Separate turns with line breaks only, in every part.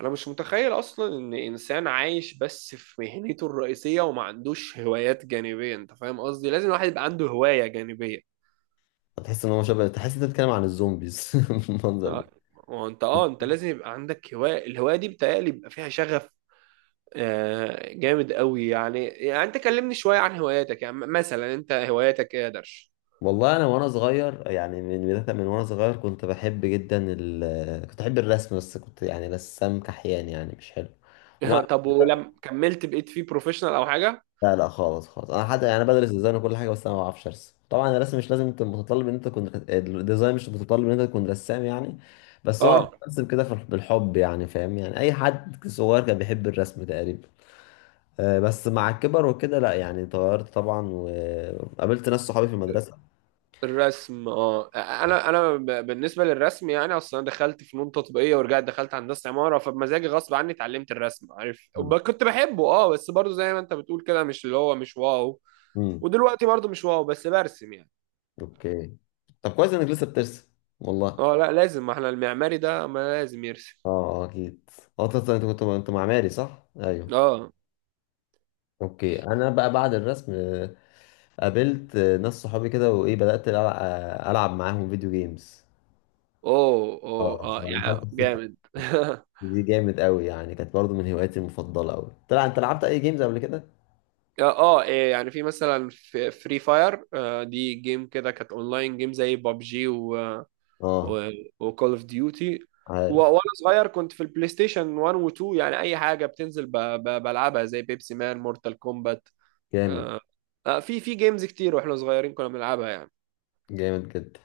انا مش متخيل اصلا ان انسان عايش بس في مهنته الرئيسيه وما عندوش هوايات جانبيه، انت فاهم قصدي؟ لازم الواحد يبقى عنده هوايه جانبيه.
تحس ان هو شبه، تحس انت بتتكلم عن الزومبيز المنظر ده.
وانت انت لازم يبقى عندك هوايه، الهوايه دي بتهيألي يبقى فيها شغف. جامد قوي. يعني انت كلمني شويه عن هواياتك، يعني مثلا انت هواياتك ايه يا درش؟
والله انا وانا صغير يعني من وانا صغير كنت بحب جدا كنت بحب الرسم، بس كنت يعني رسام كحيان يعني مش حلو. ومع
طب ولما كملت بقيت فيه بروفيشنال او حاجه؟
لا لا، خالص. انا حتى يعني بدرس ديزاين وكل حاجه، بس انا ما بعرفش ارسم. طبعا الرسم مش لازم، انت متطلب ان انت تكون، الديزاين مش متطلب ان انت تكون رسام يعني. بس هو انا كنت
اه
برسم كده بالحب يعني، فاهم يعني، اي حد صغير كان بيحب الرسم تقريبا. بس مع الكبر وكده لا، يعني اتغيرت طبعا، وقابلت ناس صحابي في المدرسة.
الرسم، اه انا بالنسبه للرسم، يعني اصلا أنا دخلت فنون تطبيقيه ورجعت دخلت هندسه عماره، فبمزاجي غصب عني اتعلمت الرسم، عارف؟
مم.
كنت بحبه، اه بس برضه زي ما انت بتقول كده مش اللي هو مش واو.
مم.
ودلوقتي برضه مش واو بس برسم يعني.
اوكي. طب كويس انك لسه بترسم. والله اه،
اه لا لازم، ما احنا المعماري ده ما لازم يرسم.
اكيد. اه انت، أنت كنت انت معماري صح؟ ايوه
اه
اوكي. انا بقى بعد الرسم، قابلت ناس صحابي كده، وايه، بدأت العب معاهم فيديو جيمز.
اوه
اه
اوه اه يعني
دخلت في سكة.
جامد
دي جامد قوي يعني، كانت برضو من هواياتي المفضلة قوي. طلع انت لعبت اي جيمز قبل كده؟
اه إيه؟ يعني في مثلا فري فاير، دي جيم كده كانت اونلاين جيم زي بابجي
اه
وكول اوف ديوتي.
عارف.
وانا صغير كنت في البلاي ستيشن 1 و2، يعني اي حاجه بتنزل بلعبها زي بيبسي مان، مورتال كومبات.
جامد.
آه. آه في في جيمز كتير واحنا صغيرين كنا بنلعبها يعني.
جامد جدا.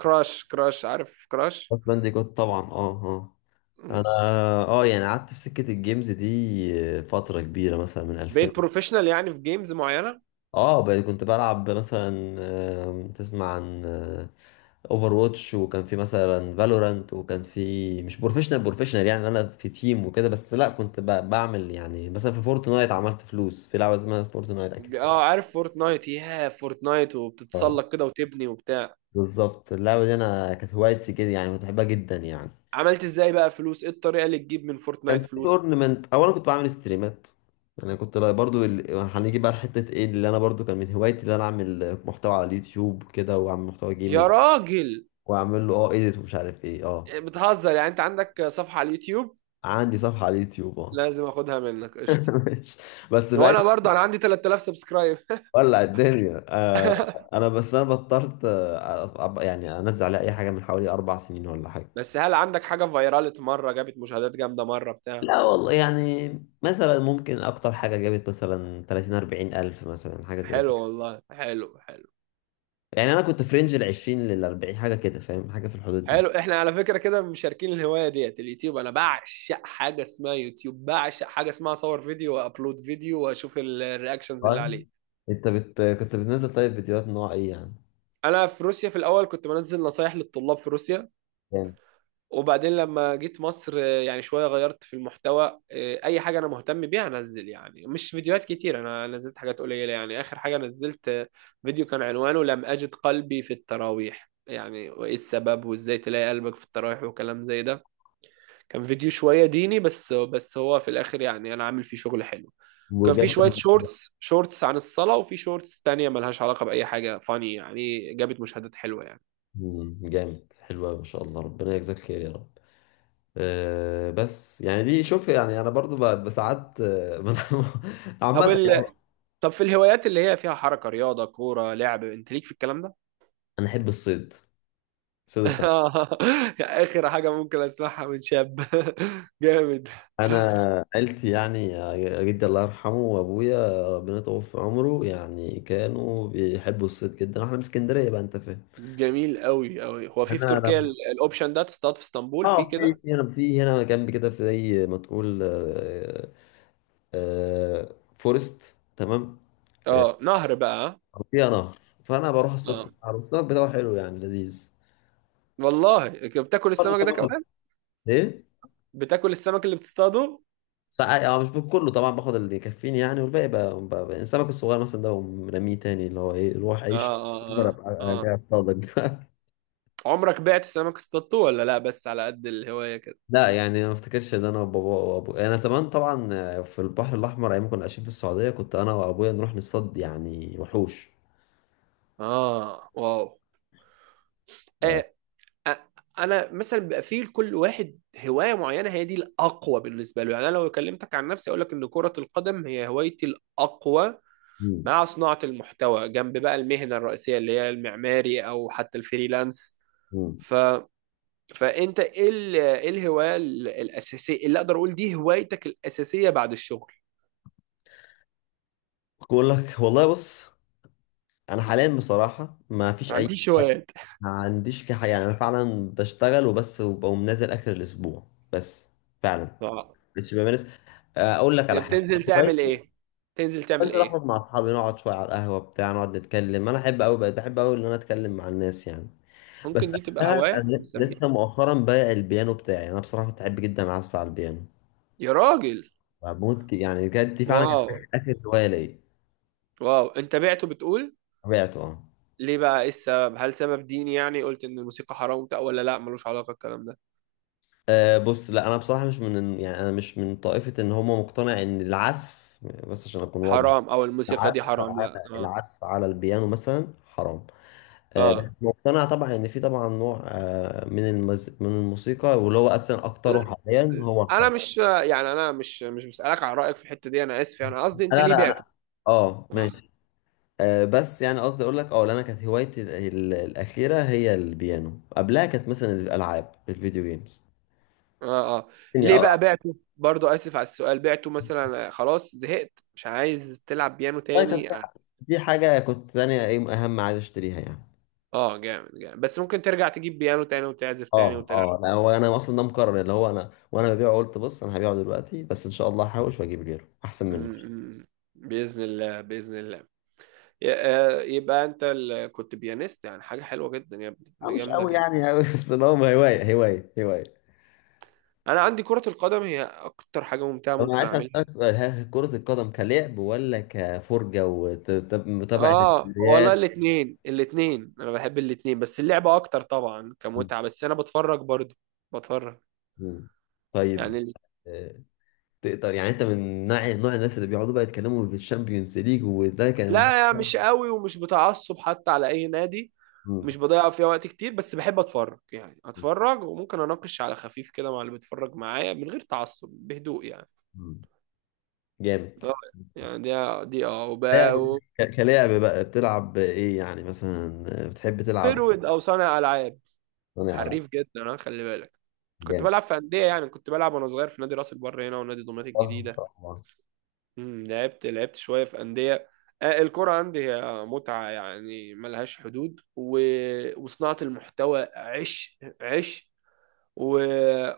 كراش، كراش، عارف كراش؟
كراش بانديكوت طبعا، اه اه. انا
مم.
اه يعني قعدت في سكة الجيمز دي فترة كبيرة، مثلا من 2000.
بقيت بروفيشنال يعني في جيمز معينه؟
اه بقى كنت بلعب مثلا، تسمع عن اوفر واتش، وكان في مثلا فالورانت، وكان في، مش بروفيشنال بروفيشنال يعني، انا في تيم وكده، بس لا كنت بعمل يعني مثلا في فورتنايت، عملت فلوس في لعبة اسمها فورتنايت اكيد.
اه عارف فورتنايت، ياه فورتنايت
اه
وبتتسلق كده وتبني وبتاع.
بالظبط. اللعبة دي انا كانت هوايتي كده يعني، كنت بحبها جدا يعني.
عملت ازاي بقى فلوس؟ ايه الطريقه اللي تجيب من
كان
فورتنايت
في
فلوس؟
اورنمنت، اولا كنت بعمل ستريمات. يعني كنت هنيجي بقى لحته ايه، اللي انا برضو كان من هوايتي، اللي انا اعمل محتوى على اليوتيوب كده، واعمل محتوى
يا
جيمنج،
راجل،
واعمل له اه ايديت ومش عارف ايه. اه
بتهزر؟ يعني انت عندك صفحه على اليوتيوب؟
عندي صفحه على اليوتيوب اه.
لازم اخدها منك قشطه.
ماشي. بس بقى،
وانا برضه انا عندي 3000 سبسكرايب.
ولع الدنيا. انا بس انا بطلت، يعني انزل عليها اي حاجه من حوالي اربع سنين ولا حاجه.
بس هل عندك حاجه فايرالت مره، جابت مشاهدات جامده مره بتاع؟
لا والله يعني، مثلا ممكن اكتر حاجه جابت مثلا 30 40 الف، مثلا حاجه زي
حلو
كده
والله، حلو حلو.
يعني. انا كنت في رينج ال 20 لل 40، حاجه كده فاهم، حاجه في الحدود
حلو،
دي.
احنا على فكره كده مشاركين الهوايه ديت، اليوتيوب. انا بعشق حاجه اسمها يوتيوب، بعشق حاجه اسمها اصور فيديو وابلود فيديو واشوف الرياكشنز اللي
طيب.
عليه.
كنت بتنزل طيب فيديوهات نوع ايه يعني؟
انا في روسيا في الاول كنت بنزل نصايح للطلاب في روسيا،
جامد.
وبعدين لما جيت مصر يعني شوية غيرت في المحتوى، أي حاجة أنا مهتم بيها أنزل. يعني مش فيديوهات كتير، أنا نزلت حاجات قليلة. يعني آخر حاجة نزلت فيديو كان عنوانه لم أجد قلبي في التراويح، يعني وإيه السبب وإزاي تلاقي قلبك في التراويح وكلام زي ده. كان فيديو شوية ديني، بس بس هو في الآخر يعني أنا عامل فيه شغل حلو. كان في
وجاب
شوية
كم؟
شورتس، شورتس عن الصلاة، وفي شورتس تانية ملهاش علاقة بأي حاجة فاني، يعني جابت مشاهدات حلوة يعني.
مم، جامد. حلو أوي، ما شاء الله، ربنا يجزاك خير يا رب. أه بس يعني دي، شوف يعني انا برضو بساعات، عامه
طب
يعني.
ال- طب في الهوايات اللي هي فيها حركة، رياضة، كورة، لعب، انت ليك في الكلام ده؟
انا احب الصيد، صيد السمك.
اخر حاجة ممكن اسمعها من شاب. جامد،
انا عيلتي يعني، جدي الله يرحمه وابويا ربنا يطول في عمره، يعني كانوا بيحبوا الصيد جدا. احنا من اسكندريه بقى، انت فاهم.
جميل قوي قوي. هو في في
انا
تركيا الاوبشن ده، تصطاد في اسطنبول في
اه في
كده؟
في هنا في هنا جنب كده، في زي ما تقول، فورست تمام،
اه نهر بقى؟ ها؟
أو فيها نهر. فانا بروح اصطاد في
اه
النهر، والسمك بتاعه حلو يعني، لذيذ.
والله، بتاكل
برضه
السمك ده
طبعا.
كمان؟
ايه.
بتاكل السمك اللي بتصطاده؟
ساعات اه، مش كله طبعا، باخد اللي يكفيني يعني، والباقي بقى, السمك الصغير مثلا ده، برميه تاني، اللي هو ايه، روح عيش،
اه
أكبر
اه اه
ابقى أجي
اه.
اصطادك
عمرك بعت سمك اصطادته ولا لا، بس على قد الهواية كده؟
لا يعني أنا ما افتكرش ان انا وابويا، انا زمان طبعا في البحر الاحمر، ايام ما كنا عايشين في السعوديه، كنت انا وابويا نروح نصطاد يعني وحوش.
اه واو.
ف...
آه، أ- انا مثلا بيبقى فيه لكل واحد هوايه معينه هي دي الاقوى بالنسبه له. يعني انا لو كلمتك عن نفسي اقول لك ان كره القدم هي هوايتي الاقوى،
مم.
مع صناعه المحتوى جنب بقى المهنه الرئيسيه اللي هي المعماري او حتى الفريلانس.
مم.
ف فانت ايه ايه الهوايه الاساسيه اللي اقدر اقول دي هوايتك الاساسيه بعد الشغل؟
بقول لك والله، بص، انا حاليا بصراحه ما فيش
ما
اي
عنديش
حاجه.
هوايات؟
ما عنديش حاجه يعني، انا فعلا بشتغل وبس، وبقوم نازل اخر الاسبوع بس، فعلا.
اه
مش بمارس. اقول لك على
يعني
حاجه،
بتنزل
انا
تعمل
هوايتي،
ايه؟ تنزل تعمل
بنزل
ايه؟
اخرج مع اصحابي، نقعد شويه على القهوه بتاع، نقعد نتكلم. انا احب قوي، بقيت بحب قوي ان انا اتكلم مع الناس يعني. بس
ممكن دي تبقى
انا،
هوايه
أنا
نسميها.
لسه مؤخرا بايع البيانو بتاعي. انا بصراحه كنت احب جدا اعزف على البيانو،
يا راجل،
بموت يعني. كانت دي فعلا كانت
واو
اخر هوايه ليا.
واو، انت بعته بتقول؟
بعته اه.
ليه بقى؟ ايه السبب؟ هل سبب ديني، يعني قلت ان الموسيقى حرام وبتاع، ولا لا ملوش علاقة الكلام ده؟
أه بص، لا انا بصراحه مش من، يعني انا مش من طائفه ان هم مقتنع ان العزف، بس عشان اكون واضح،
حرام او الموسيقى دي
العزف
حرام؟
على
لا اه
العزف على البيانو مثلا حرام. أه
اه
بس مقتنع طبعا ان في طبعا نوع أه من الموسيقى، واللي هو اصلا اكتره حاليا هو
انا
الحرام.
مش، يعني انا مش بسألك على رأيك في الحتة دي، انا اسف، يعني قصدي انت
انا
ليه
انا انا
بعته؟
اه
اه
ماشي. أه بس يعني قصدي اقول لك، اه لأن انا كانت هوايتي الاخيره هي البيانو. قبلها كانت مثلا الالعاب، الفيديو جيمز
اه آه.
يعني،
ليه
اه
بقى بعته برضو؟ اسف على السؤال. بعته مثلا خلاص زهقت مش عايز تلعب بيانو
والله كانت
تاني؟ اه
في، دي حاجه كنت تانية، ايه اهم، عايز اشتريها يعني.
جامد جامد. بس ممكن ترجع تجيب بيانو تاني وتعزف تاني
اه
وتلعب؟
اه لا هو انا اصلا ده مقرر، اللي هو انا وانا ببيعه قلت بص، انا هبيعه دلوقتي بس ان شاء الله هحوش واجيب غيره احسن
م-
منه.
م. بإذن الله بإذن الله. يبقى انت كنت بيانيست يعني؟ حاجه حلوه جدا يا ابني،
اه
دي
مش
جامده
قوي
جدا.
يعني، قوي بس اللي هو هوايه هوايه.
انا عندي كره القدم هي اكتر حاجه ممتعه
طب انا
ممكن
عايز
اعملها.
اسالك سؤال، ها، كرة القدم كلعب، ولا كفرجة ومتابعة
اه والله
الدوريات؟
الاثنين الاثنين، انا بحب الاثنين، بس اللعبه اكتر طبعا
م-
كمتعه، بس انا بتفرج برضو. بتفرج،
م. طيب.
يعني
آه، تقدر يعني، انت من نوع، نوع الناس اللي بيقعدوا بقى يتكلموا في الشامبيونز ليج، وده كان
لا مش
م-
قوي ومش بتعصب حتى على اي نادي. مش
م-
بضيع فيها وقت كتير، بس بحب اتفرج، يعني اتفرج وممكن اناقش على خفيف كده مع اللي بيتفرج معايا من غير تعصب، بهدوء يعني.
م. جامد.
اه يعني دي دي اه
لعب، كلعب بقى بتلعب ايه يعني مثلا، بتحب تلعب.
فيرود او صانع العاب.
صانع العاب؟
حريف جدا انا خلي بالك. كنت
جامد.
بلعب في انديه، يعني كنت بلعب وانا صغير في نادي راس البر هنا ونادي دمياط
اه ان
الجديده.
شاء الله.
لعبت شويه في انديه. الكرة عندي هي متعة يعني ملهاش حدود، وصناعة المحتوى عش عش، و...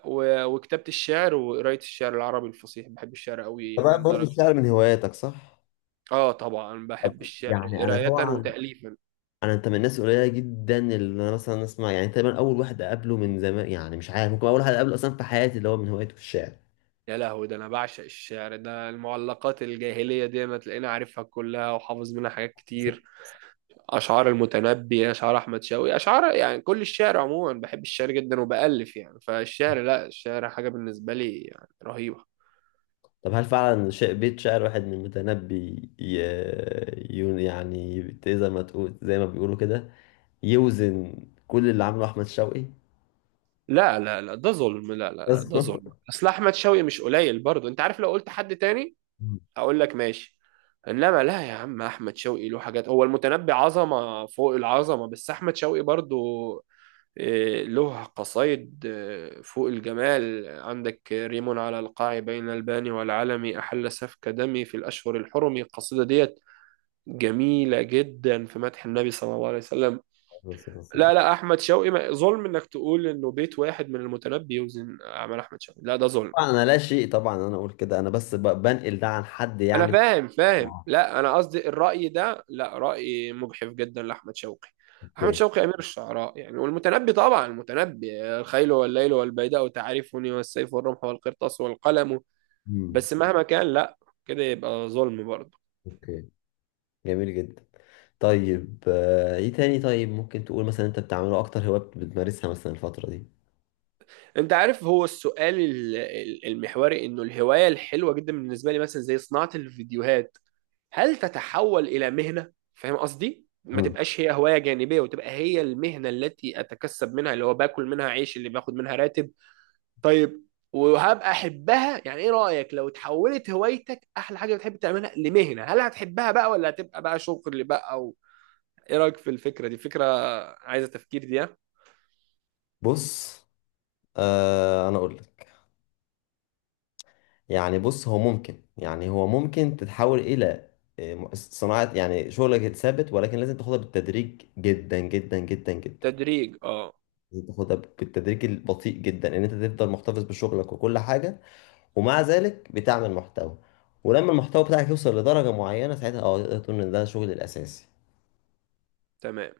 وكتابة الشعر وقراية الشعر العربي الفصيح. بحب الشعر قوي
انت
يعني
بقى برضه
لدرجة.
الشعر من هواياتك صح؟
اه طبعا بحب
طب
الشعر،
يعني انا
قراية
طبعا،
وتأليفا.
انا، انت من الناس القليله جدا اللي انا مثلا اسمع، يعني تقريبا اول واحد اقابله من زمان، يعني مش عارف، ممكن اول واحد اقابله اصلا في حياتي اللي هو من هوايته الشعر.
يا لهوي، ده انا بعشق الشعر ده. المعلقات الجاهليه دي ما تلاقيني عارفها كلها وحافظ منها حاجات كتير. اشعار المتنبي، اشعار احمد شوقي، اشعار يعني كل الشعر عموما بحب الشعر جدا وبالف يعني. فالشعر لا، الشعر حاجه بالنسبه لي يعني رهيبه.
طب هل فعلا بيت شعر واحد من المتنبي ي... يعني زي ما تقول، زي ما بيقولوا كده، يوزن كل اللي عمله احمد شوقي؟
لا لا لا ده ظلم، لا لا لا ده ظلم. اصل احمد شوقي مش قليل برضه، انت عارف، لو قلت حد تاني اقول لك ماشي. انما لا، يا عم احمد شوقي له حاجات. هو المتنبي عظمه فوق العظمه، بس احمد شوقي برضو له قصايد فوق الجمال. عندك ريم على القاع بين الباني والعلمي أحل سفك دمي في الأشهر الحرم، القصيدة ديت جميلة جدا في مدح النبي صلى الله عليه وسلم. لا لا، أحمد شوقي ظلم إنك تقول إنه بيت واحد من المتنبي يوزن أعمال أحمد شوقي، لا ده ظلم.
طبعا انا لا شيء، طبعا انا اقول كده، انا بس بنقل ده عن حد
انا
يعني.
فاهم فاهم،
اه
لا انا قصدي الرأي ده، لا رأي مجحف جدا لاحمد شوقي. احمد
اوكي.
شوقي امير الشعراء يعني. والمتنبي طبعا، المتنبي الخيل والليل والبيداء تعرفني والسيف والرمح والقرطاس والقلم.
امم،
بس مهما كان، لا كده يبقى ظلم برضه.
اوكي جميل جدا. طيب ايه تاني، طيب ممكن تقول مثلا انت بتعمله اكتر هواية بتمارسها مثلا الفترة دي؟
انت عارف هو السؤال المحوري، انه الهواية الحلوة جدا بالنسبة لي مثلا زي صناعة الفيديوهات، هل تتحول الى مهنه؟ فاهم قصدي؟ ما
مم.
تبقاش هي هوايه جانبيه، وتبقى هي المهنه التي اتكسب منها، اللي هو باكل منها عيش، اللي باخد منها راتب. طيب، وهبقى احبها؟ يعني ايه رايك لو تحولت هوايتك، احلى حاجه بتحب تعملها، لمهنه؟ هل هتحبها بقى ولا هتبقى بقى شغل بقى؟ او ايه رايك في الفكره دي؟ فكره عايزه تفكير دي، ها؟
بص، آه انا اقول لك، يعني بص، هو ممكن تتحول الى، صناعة يعني، شغلك ثابت، ولكن لازم تاخدها بالتدريج، جدا.
تدريج، اه
لازم تاخدها بالتدريج البطيء جدا، ان انت تفضل محتفظ بشغلك وكل حاجة، ومع ذلك بتعمل محتوى. ولما المحتوى بتاعك يوصل لدرجة معينة، ساعتها اه تقدر تقول ان ده شغل الأساسي.
تمام.